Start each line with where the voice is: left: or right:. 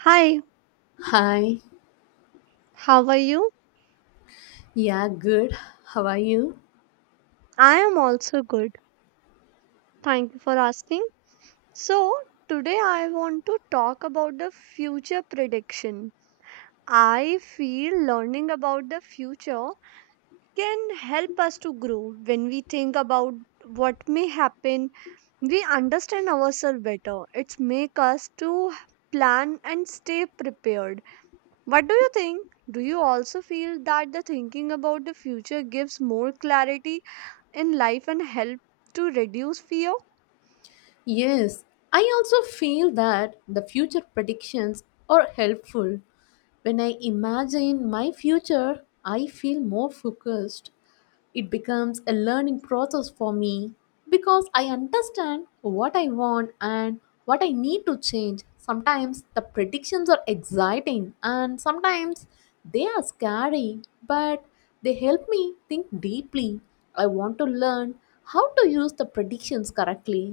right: Hi,
left: Hi.
right: how are you?
left: Yeah, good. How are you?
right: I am also good. Thank you for asking. So, today I want to talk about the future prediction. I feel learning about the future can help us to grow. When we think about what may happen, we understand ourselves better. It's make us to plan and stay prepared. What do you think? Do you also feel that the thinking about the future gives more clarity in life and help to reduce fear?
left: Yes, I also feel that the future predictions are helpful. When I imagine my future, I feel more focused. It becomes a learning process for me because I understand what I want and what I need to change. Sometimes the predictions are exciting and sometimes they are scary, but they help me think deeply. I want to learn how to use the predictions correctly.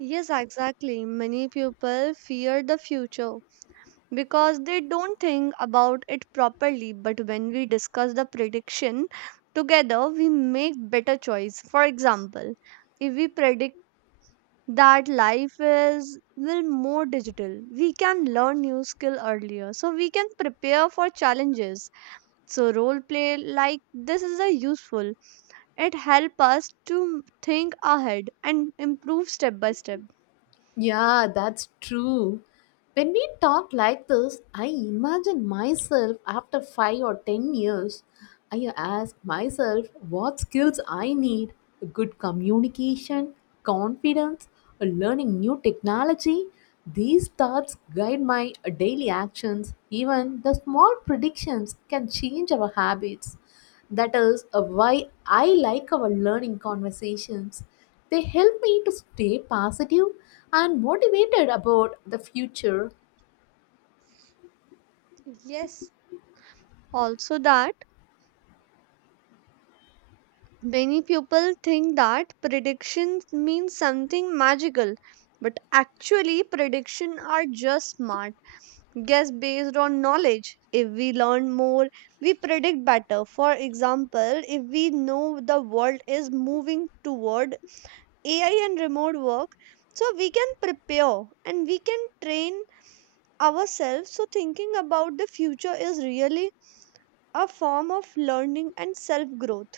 right: Yes, exactly. Many people fear the future because they don't think about it properly. But when we discuss the prediction together, we make better choice. For example, if we predict that life is will more digital, we can learn new skill earlier, so we can prepare for challenges. So role play like this is a useful. It helps us to think ahead and improve step by step.
left: Yeah, that's true. When we talk like this, I imagine myself after 5 or 10 years. I ask myself what skills I need: good communication, confidence, learning new technology. These thoughts guide my daily actions. Even the small predictions can change our habits. That is why I like our learning conversations. They help me to stay positive and motivated about the future.
right: Yes, also, that many people think that predictions mean something magical, but actually, predictions are just smart guess based on knowledge. If we learn more, we predict better. For example, if we know the world is moving toward AI and remote work, so we can prepare and we can train ourselves. So, thinking about the future is really a form of learning and self growth.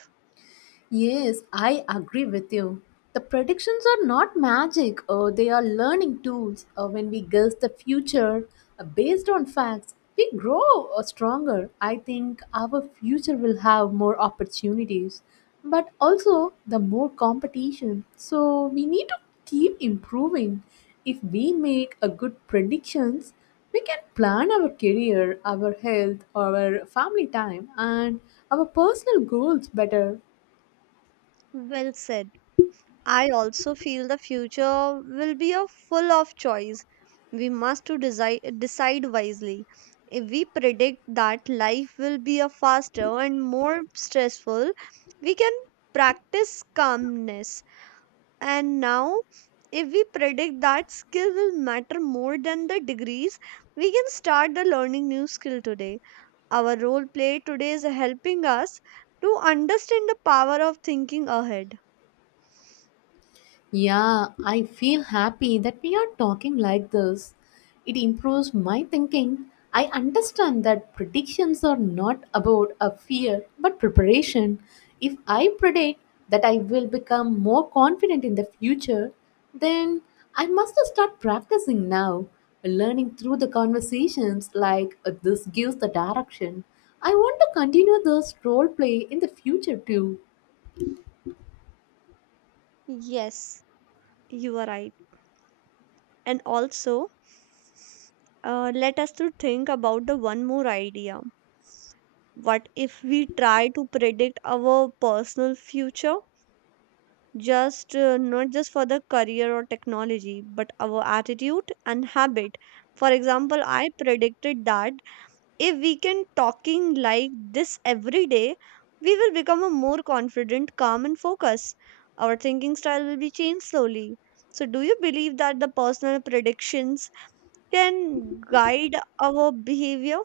left: Yes, I agree with you. The predictions are not magic, they are learning tools. When we guess the future based on facts, we grow stronger. I think our future will have more opportunities, but also the more competition. So we need to keep improving. If we make a good predictions, we can plan our career, our health, our family time, and our personal goals better.
right: Well said. I also feel the future will be a full of choice. We must to decide, decide wisely. If we predict that life will be a faster and more stressful, we can practice calmness. And now, if we predict that skill will matter more than the degrees, we can start the learning new skill today. Our role play today is helping us to understand the power of thinking ahead.
left: Yeah, I feel happy that we are talking like this. It improves my thinking. I understand that predictions are not about a fear but preparation. If I predict that I will become more confident in the future, then I must start practicing now, learning through the conversations like this gives the direction. I want to continue this role play in the future too.
right: Yes. You are right. And also, let us to think about the one more idea. What if we try to predict our personal future? Just not just for the career or technology, but our attitude and habit. For example, I predicted that if we can talking like this every day, we will become a more confident, calm and focused. Our thinking style will be changed slowly. So do you believe that the personal predictions can guide our behavior?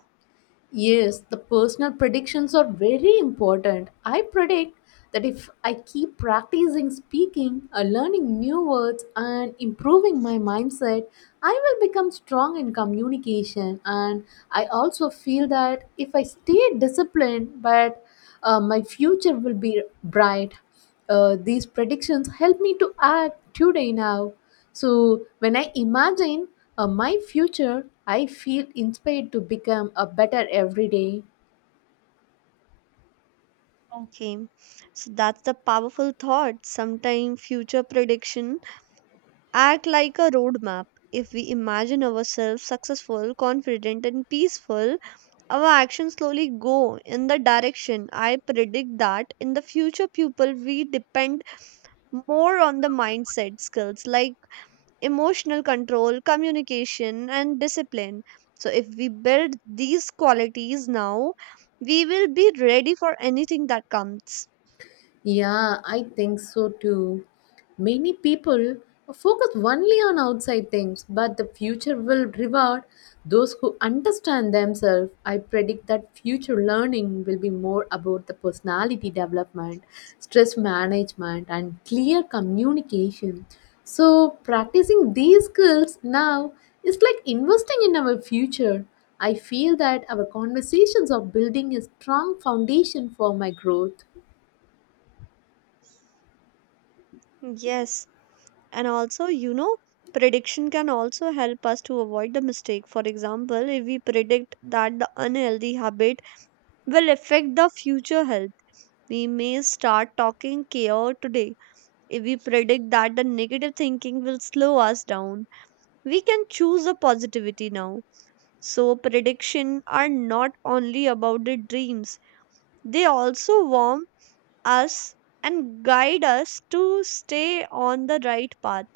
left: Yes, the personal predictions are very important. I predict that if I keep practicing speaking, learning new words, and improving my mindset, I will become strong in communication. And I also feel that if I stay disciplined, but my future will be bright. These predictions help me to act today now. So when I imagine my future, I feel inspired to become a better every day.
right: Okay. So that's the powerful thought. Sometimes future prediction act like a roadmap. If we imagine ourselves successful, confident and peaceful, our actions slowly go in the direction. I predict that in the future people we depend more on the mindset skills like emotional control, communication and discipline. So if we build these qualities now, we will be ready for anything that comes.
left: Yeah, I think so too. Many people focus only on outside things, but the future will reward those who understand themselves. I predict that future learning will be more about the personality development, stress management, and clear communication. So, practicing these skills now is like investing in our future. I feel that our conversations are building a strong foundation for my growth.
right: Yes, and also, you know, prediction can also help us to avoid the mistake. For example, if we predict that the unhealthy habit will affect the future health, we may start talking care today. If we predict that the negative thinking will slow us down, we can choose a positivity now. So, prediction are not only about the dreams, they also warm us and guide us to stay on the right path.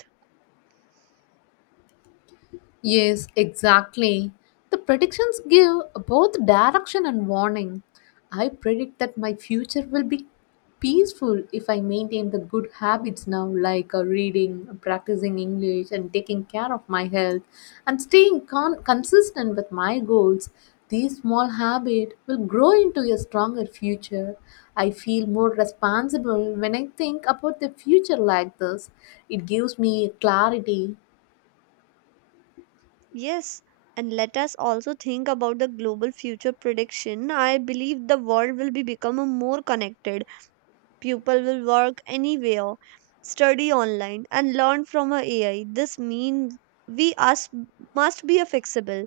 left: Yes, exactly. The predictions give both direction and warning. I predict that my future will be peaceful if I maintain the good habits now, like reading, practicing English, and taking care of my health, and staying consistent with my goals. These small habits will grow into a stronger future. I feel more responsible when I think about the future like this. It gives me clarity.
right: Yes, and let us also think about the global future prediction. I believe the world will be become a more connected. People will work anywhere, study online, and learn from a AI. This means we us must be a flexible.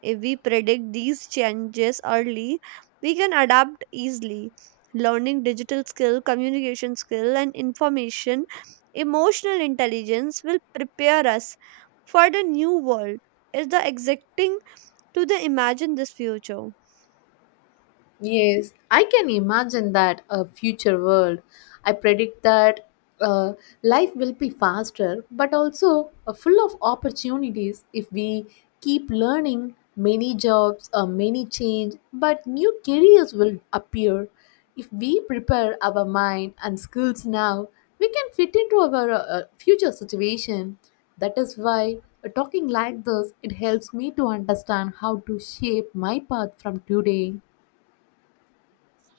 right: If we predict these changes early, we can adapt easily. Learning digital skill, communication skill, and information, emotional intelligence will prepare us for the new world. Is the exacting to the imagine this future.
left: Yes, I can imagine that a future world. I predict that uh, life will be faster, but also full of opportunities if we keep learning. Many jobs, many change, but new careers will appear. If we prepare our mind and skills now, we can fit into our future situation. That is why talking like this it helps me to understand how to shape my path from today.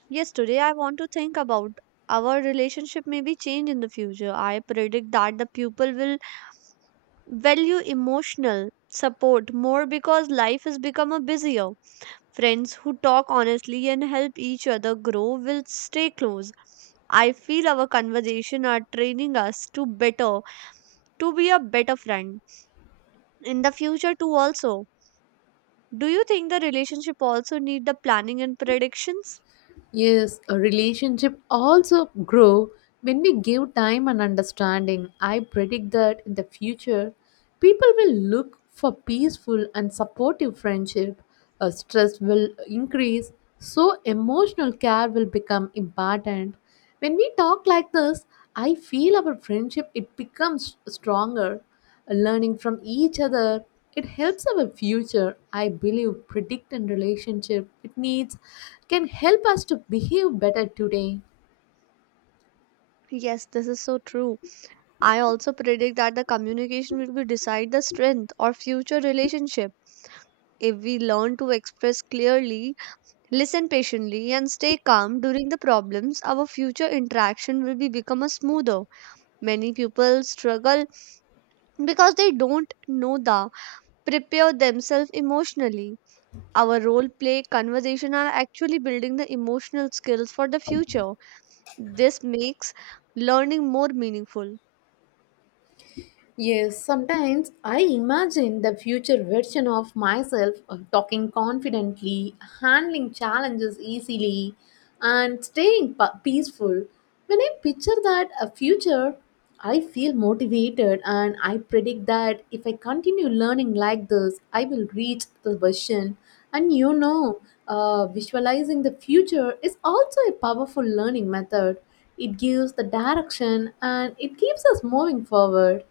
right: Yes, today I want to think about our relationship may be changed in the future. I predict that the pupil will value emotional support more because life has become a busier. Friends who talk honestly and help each other grow will stay close. I feel our conversation are training us to better to be a better friend in the future too also. Do you think the relationship also need the planning and predictions?
left: Yes, a relationship also grow when we give time and understanding. I predict that in the future, people will look for peaceful and supportive friendship. Stress will increase, so emotional care will become important. When we talk like this, I feel our friendship it becomes stronger, learning from each other. It helps our future. I believe predict and relationship it needs can help us to behave better today.
right: Yes, this is so true. I also predict that the communication will be decide the strength or future relationship. If we learn to express clearly, listen patiently, and stay calm during the problems, our future interaction will be become a smoother. Many people struggle because they don't know the prepare themselves emotionally. Our role play conversation are actually building the emotional skills for the future. This makes learning more meaningful.
left: Yes, sometimes I imagine the future version of myself talking confidently, handling challenges easily, and staying peaceful. When I picture that a future, I feel motivated, and I predict that if I continue learning like this, I will reach the version. And visualizing the future is also a powerful learning method. It gives the direction, and it keeps us moving forward.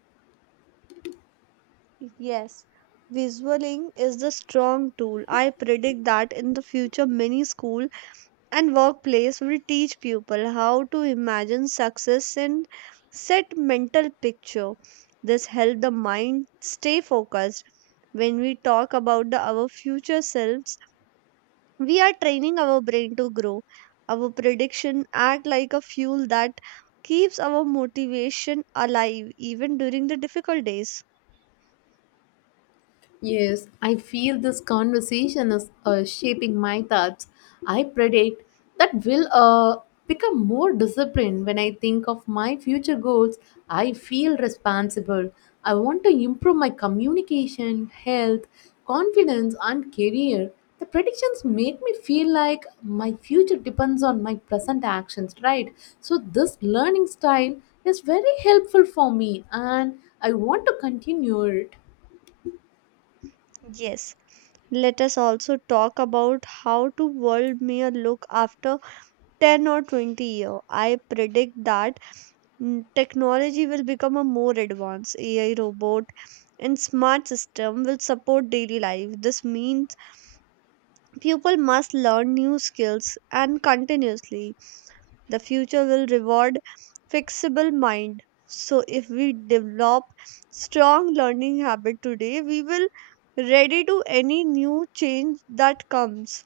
right: Yes, visualing is the strong tool. I predict that in the future, many school and workplace will teach people how to imagine success and set mental picture. This help the mind stay focused. When we talk about the, our future selves, we are training our brain to grow. Our prediction act like a fuel that keeps our motivation alive even during the difficult days.
left: Yes, I feel this conversation is shaping my thoughts. I predict that will become more disciplined when I think of my future goals. I feel responsible. I want to improve my communication, health, confidence, and career. The predictions make me feel like my future depends on my present actions, right? So, this learning style is very helpful for me, and I want to continue it.
right: Yes. Let us also talk about how to world may look after 10 or 20 year. I predict that technology will become a more advanced AI robot and smart system will support daily life. This means people must learn new skills and continuously. The future will reward flexible mind. So if we develop strong learning habit today, we will ready to any new change that comes.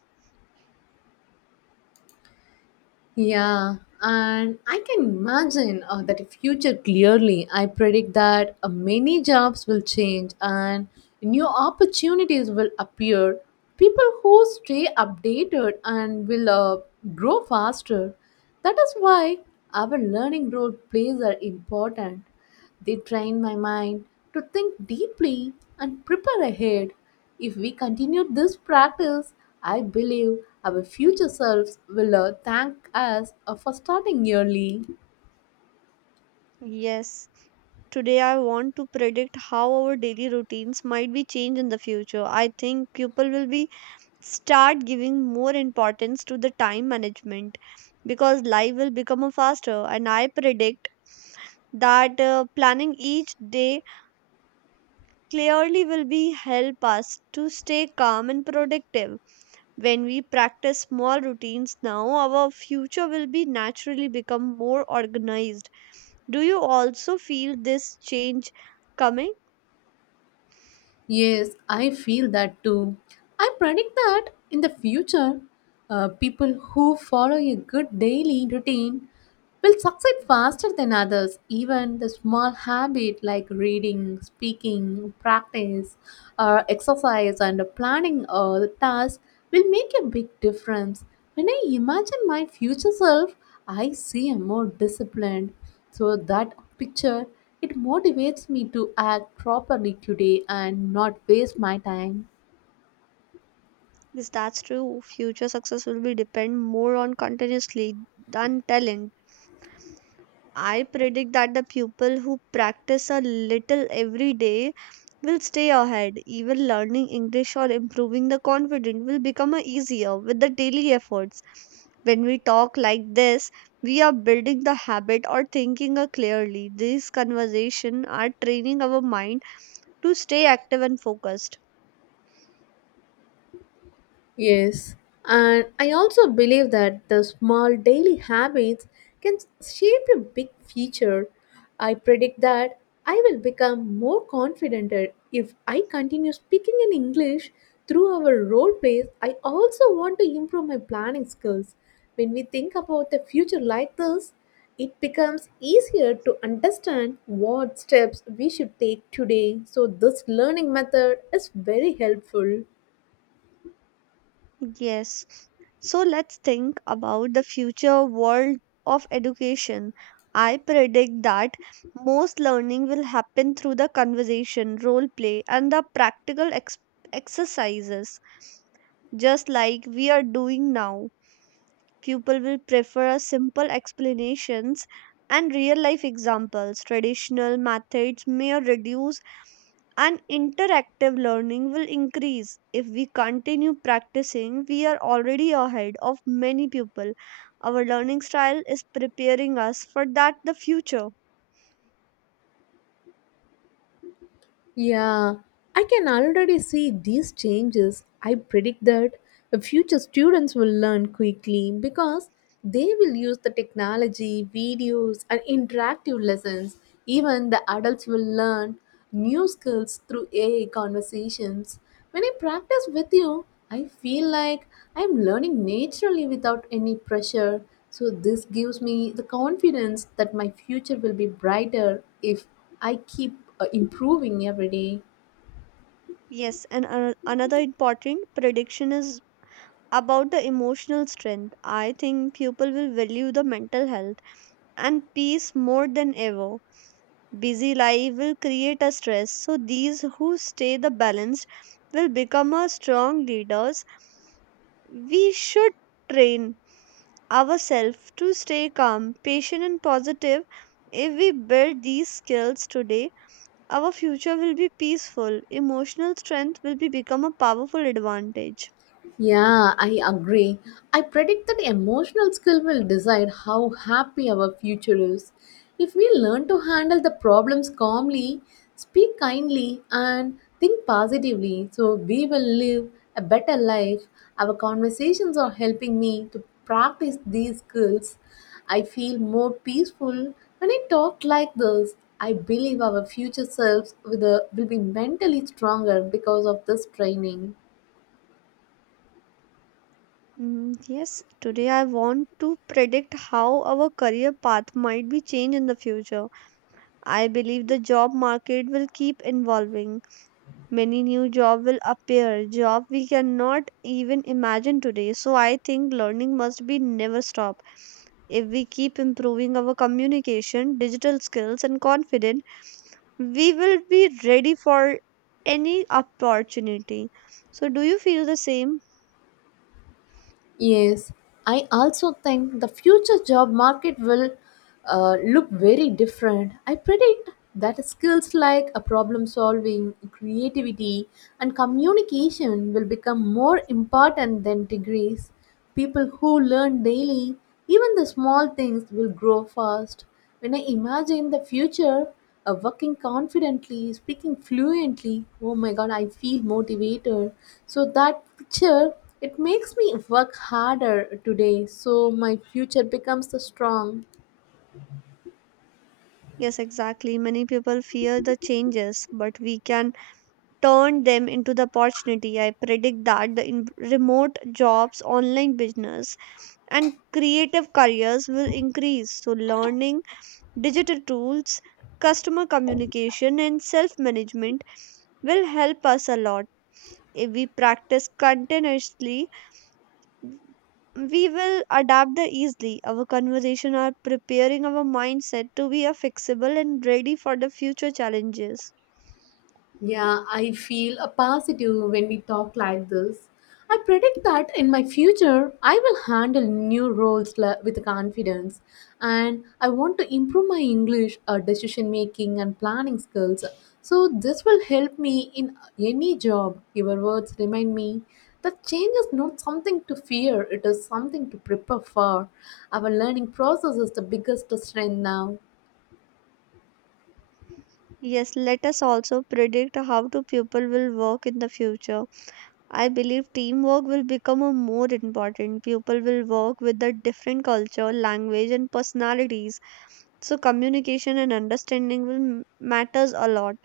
left: Yeah, and I can imagine that in future clearly. I predict that many jobs will change and new opportunities will appear. People who stay updated and will grow faster. That is why our learning role plays are important. They train my mind to think deeply and prepare ahead. If we continue this practice, I believe our future selves will thank us for starting early.
right: Yes, today I want to predict how our daily routines might be changed in the future. I think people will be start giving more importance to the time management because life will become a faster and I predict that planning each day clearly will be help us to stay calm and productive. When we practice small routines now, our future will be naturally become more organized. Do you also feel this change coming?
left: Yes, I feel that too. I predict that in the future, people who follow a good daily routine will succeed faster than others. Even the small habit like reading, speaking, practice, or exercise and planning the task will make a big difference. When I imagine my future self, I see a more disciplined. So that picture, it motivates me to act properly today and not waste my time.
right: Yes, that's true. Future success will be depend more on continuously than talent. I predict that the people who practice a little every day will stay ahead. Even learning English or improving the confidence will become a easier with the daily efforts. When we talk like this, we are building the habit or thinking clearly. These conversations are training our mind to stay active and focused.
left: Yes, and I also believe that the small daily habits can shape a big future. I predict that I will become more confident if I continue speaking in English through our role plays. I also want to improve my planning skills. When we think about the future like this, it becomes easier to understand what steps we should take today. So, this learning method is very helpful.
right: Yes. So let's think about the future world of education. I predict that most learning will happen through the conversation, role play, and the practical exercises, just like we are doing now. People will prefer a simple explanations and real life examples. Traditional methods may reduce and interactive learning will increase. If we continue practicing, we are already ahead of many people. Our learning style is preparing us for that the future.
left: Yeah, I can already see these changes. I predict that the future students will learn quickly because they will use the technology, videos, and interactive lessons. Even the adults will learn new skills through AI conversations. When I practice with you, I feel like I'm learning naturally without any pressure. So, this gives me the confidence that my future will be brighter if I keep improving every day.
right: Yes, and another important prediction is about the emotional strength. I think people will value the mental health and peace more than ever. Busy life will create a stress. So these who stay the balanced will become a strong leaders. We should train ourselves to stay calm, patient and positive. If we build these skills today, our future will be peaceful. Emotional strength will be become a powerful advantage.
left: Yeah, I agree. I predict that emotional skill will decide how happy our future is. If we learn to handle the problems calmly, speak kindly, and think positively, so we will live a better life. Our conversations are helping me to practice these skills. I feel more peaceful when I talk like this. I believe our future selves with will be mentally stronger because of this training.
right: Yes, today I want to predict how our career path might be changed in the future. I believe the job market will keep evolving. Many new job will appear, job we cannot even imagine today. So I think learning must be never stop. If we keep improving our communication, digital skills and confidence, we will be ready for any opportunity. So do you feel the same?
left: Yes, I also think the future job market will look very different. I predict that skills like a problem solving, creativity, and communication will become more important than degrees. People who learn daily, even the small things, will grow fast. When I imagine the future, working confidently, speaking fluently, oh my god, I feel motivated. So that picture, it makes me work harder today. So my future becomes strong.
right: Yes, exactly. Many people fear the changes but we can turn them into the opportunity. I predict that the remote jobs, online business and creative careers will increase. So, learning digital tools, customer communication, and self management will help us a lot. If we practice continuously, we will adapt the easily. Our conversation are preparing our mindset to be a flexible and ready for the future challenges.
left: Yeah, I feel a positive when we talk like this. I predict that in my future, I will handle new roles with confidence, and I want to improve my English, decision making, and planning skills. So, this will help me in any job. Your words remind me that change is not something to fear, it is something to prepare for. Our learning process is the biggest strength now.
right: Yes, let us also predict how to people will work in the future. I believe teamwork will become a more important. People will work with the different culture, language, and personalities. So communication and understanding will matters a lot.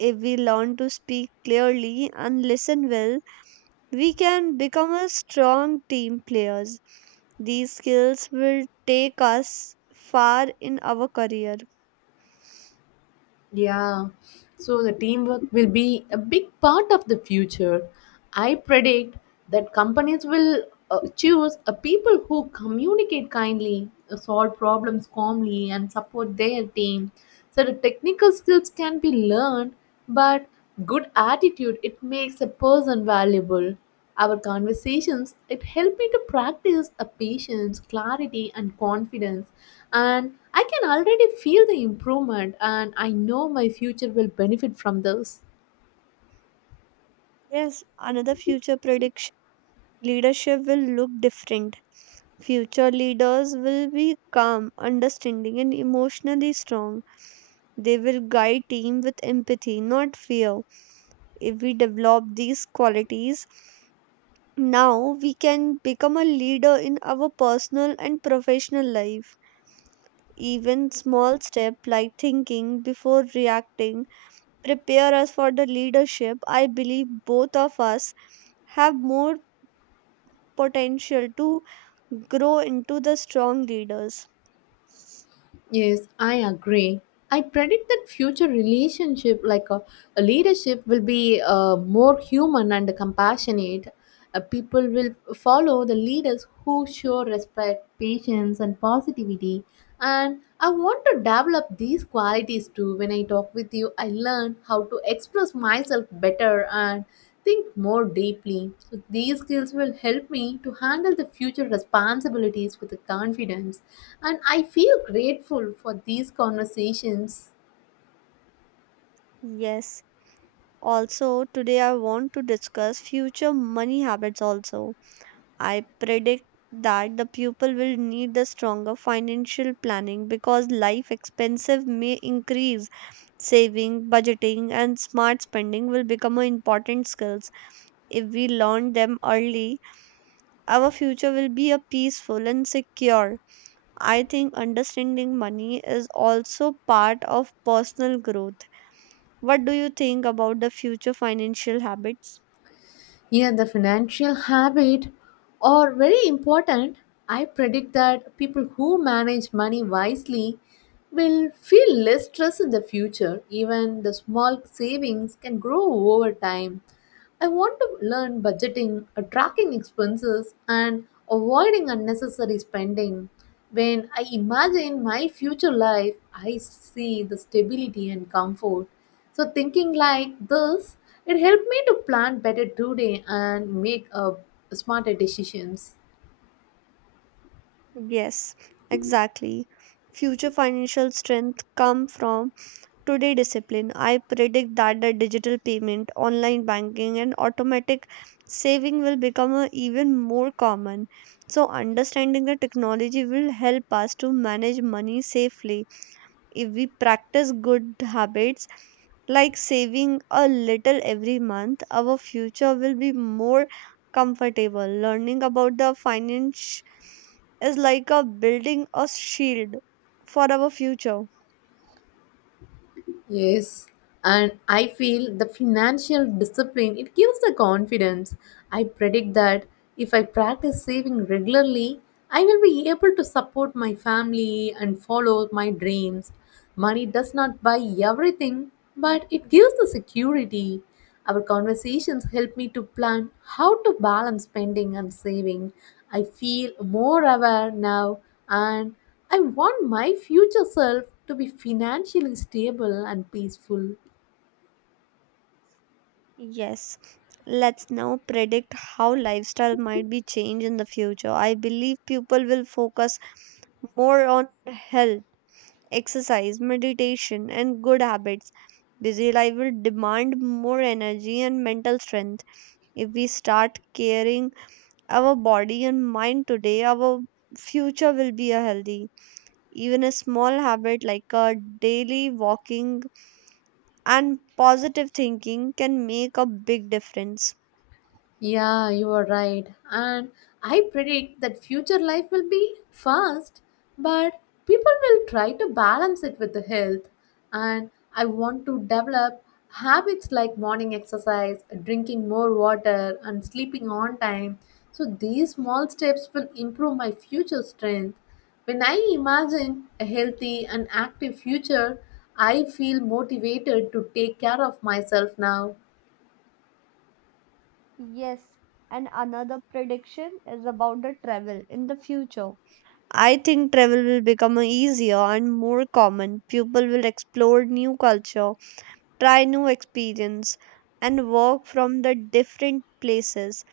right: If we learn to speak clearly and listen well, we can become a strong team players. These skills will take us far in our career.
left: Yeah, so the teamwork will be a big part of the future. I predict that companies will choose a people who communicate kindly, solve problems calmly, and support their team. So the technical skills can be learned, but good attitude it makes a person valuable. Our conversations, it helped me to practice a patience, clarity, and confidence. And I can already feel the improvement, and I know my future will benefit from those.
right: Yes, another future prediction, leadership will look different. Future leaders will be calm, understanding, and emotionally strong. They will guide team with empathy, not fear. If we develop these qualities, now we can become a leader in our personal and professional life. Even small step like thinking before reacting prepare us for the leadership. I believe both of us have more potential to grow into the strong leaders.
left: Yes, I agree. I predict that future relationship, like a leadership, will be more human and compassionate. People will follow the leaders who show respect, patience, and positivity. And I want to develop these qualities too. When I talk with you, I learn how to express myself better and think more deeply. So these skills will help me to handle the future responsibilities with confidence, and I feel grateful for these conversations.
right: Yes. Also, today I want to discuss future money habits also. I predict that the people will need the stronger financial planning because life expenses may increase. Saving, budgeting and smart spending will become a important skills. If we learn them early, our future will be a peaceful and secure. I think understanding money is also part of personal growth. What do you think about the future financial habits?
left: Yeah, the financial habit are very important. I predict that people who manage money wisely will feel less stress in the future. Even the small savings can grow over time. I want to learn budgeting, tracking expenses, and avoiding unnecessary spending. When I imagine my future life, I see the stability and comfort. So, thinking like this, it helped me to plan better today and make smarter decisions.
right: Yes, exactly. Future financial strength come from today discipline. I predict that the digital payment, online banking and automatic saving will become a even more common. So understanding the technology will help us to manage money safely. If we practice good habits like saving a little every month, our future will be more comfortable. Learning about the finance is like a building a shield for our future.
left: Yes, and I feel the financial discipline it gives the confidence. I predict that if I practice saving regularly, I will be able to support my family and follow my dreams. Money does not buy everything, but it gives the security. Our conversations help me to plan how to balance spending and saving. I feel more aware now, and I want my future self to be financially stable and peaceful.
right: Yes, let's now predict how lifestyle might be changed in the future. I believe people will focus more on health, exercise, meditation, and good habits. Busy life will demand more energy and mental strength. If we start caring our body and mind today, our future will be a healthy. Even a small habit like a daily walking and positive thinking can make a big difference.
left: Yeah, you are right. And I predict that future life will be fast, but people will try to balance it with the health. And I want to develop habits like morning exercise, drinking more water, and sleeping on time. So these small steps will improve my future strength. When I imagine a healthy and active future, I feel motivated to take care of myself now.
right: Yes, and another prediction is about the travel in the future. I think travel will become easier and more common. People will explore new culture, try new experience, and work from the different places.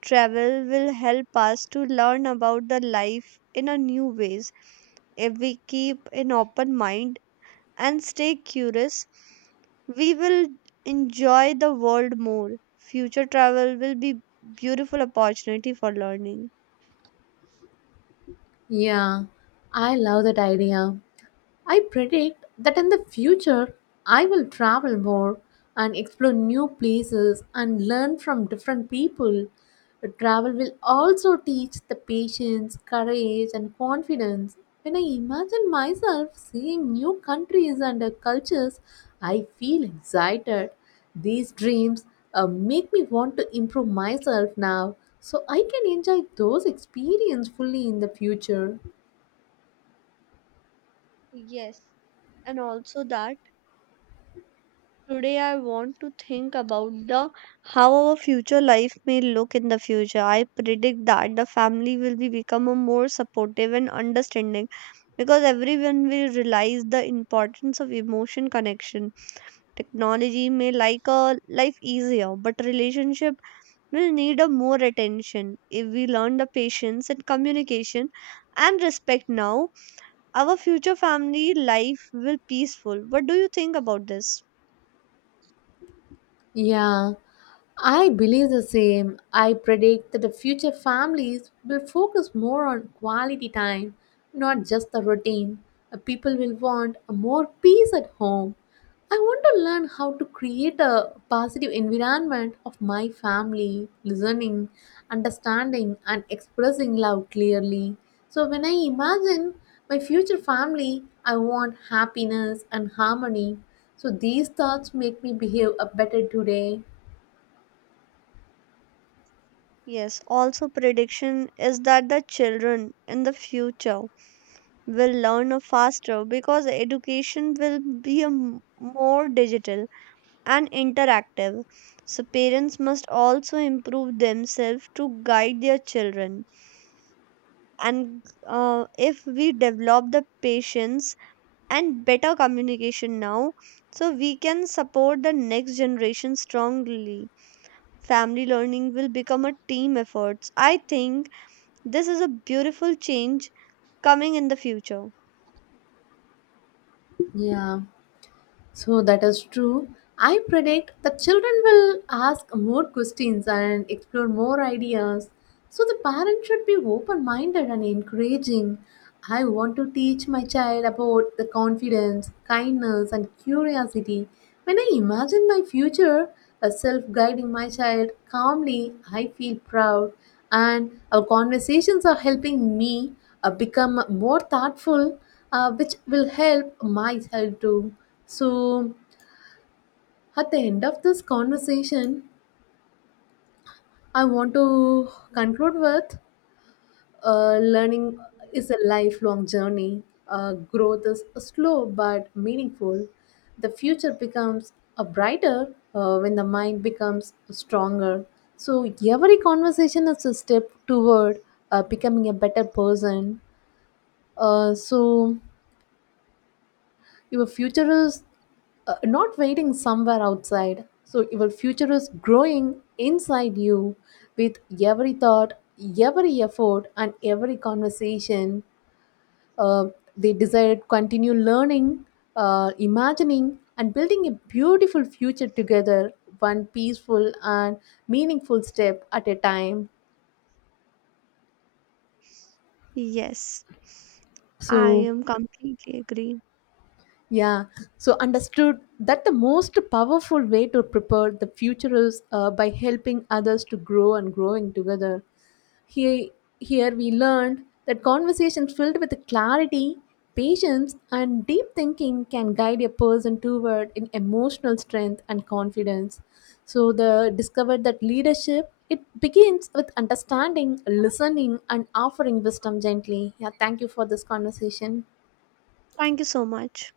right: Travel will help us to learn about the life in a new ways. If we keep an open mind and stay curious, we will enjoy the world more. Future travel will be beautiful opportunity for learning.
left: Yeah, I love that idea. I predict that in the future, I will travel more and explore new places and learn from different people. Travel will also teach the patience, courage, and confidence. When I imagine myself seeing new countries and cultures, I feel excited. These dreams make me want to improve myself now so I can enjoy those experiences fully in the future.
right: Yes, and also that today, I want to think about the how our future life may look in the future. I predict that the family will be become a more supportive and understanding because everyone will realize the importance of emotion connection. Technology may like a life easier, but relationship will need a more attention. If we learn the patience and communication and respect now, our future family life will peaceful. What do you think about this?
left: Yeah, I believe the same. I predict that the future families will focus more on quality time, not just the routine. People will want more peace at home. I want to learn how to create a positive environment of my family, listening, understanding, and expressing love clearly. So, when I imagine my future family, I want happiness and harmony, so these thoughts make me behave a better today.
right: Yes, also prediction is that the children in the future will learn a faster because education will be a more digital and interactive. So parents must also improve themselves to guide their children. And if we develop the patience and better communication now, so we can support the next generation strongly. Family learning will become a team effort. I think this is a beautiful change coming in the future.
left: Yeah. So that is true. I predict that children will ask more questions and explore more ideas. So the parent should be open minded and encouraging. I want to teach my child about the confidence, kindness, and curiosity. When I imagine my future as self guiding my child calmly, I feel proud. And our conversations are helping me become more thoughtful, which will help myself too. So, at the end of this conversation, I want to conclude with learning is a lifelong journey. Growth is slow but meaningful. The future becomes a brighter when the mind becomes stronger. So, every conversation is a step toward becoming a better person. So, your future is not waiting somewhere outside, so your future is growing inside you with every thought, every effort, and every conversation. uh, they desire to continue learning, imagining, and building a beautiful future together, one peaceful and meaningful step at a time,
right: Yes, I
left: so.
right: am completely agree.
left: Yeah, so understood that the most powerful way to prepare the future is by helping others to grow and growing together. Here, here we learned that conversations filled with clarity, patience, and deep thinking can guide a person toward in emotional strength and confidence. So the discovered that leadership it begins with understanding, listening, and offering wisdom gently. Yeah, thank you for this conversation.
right: Thank you so much.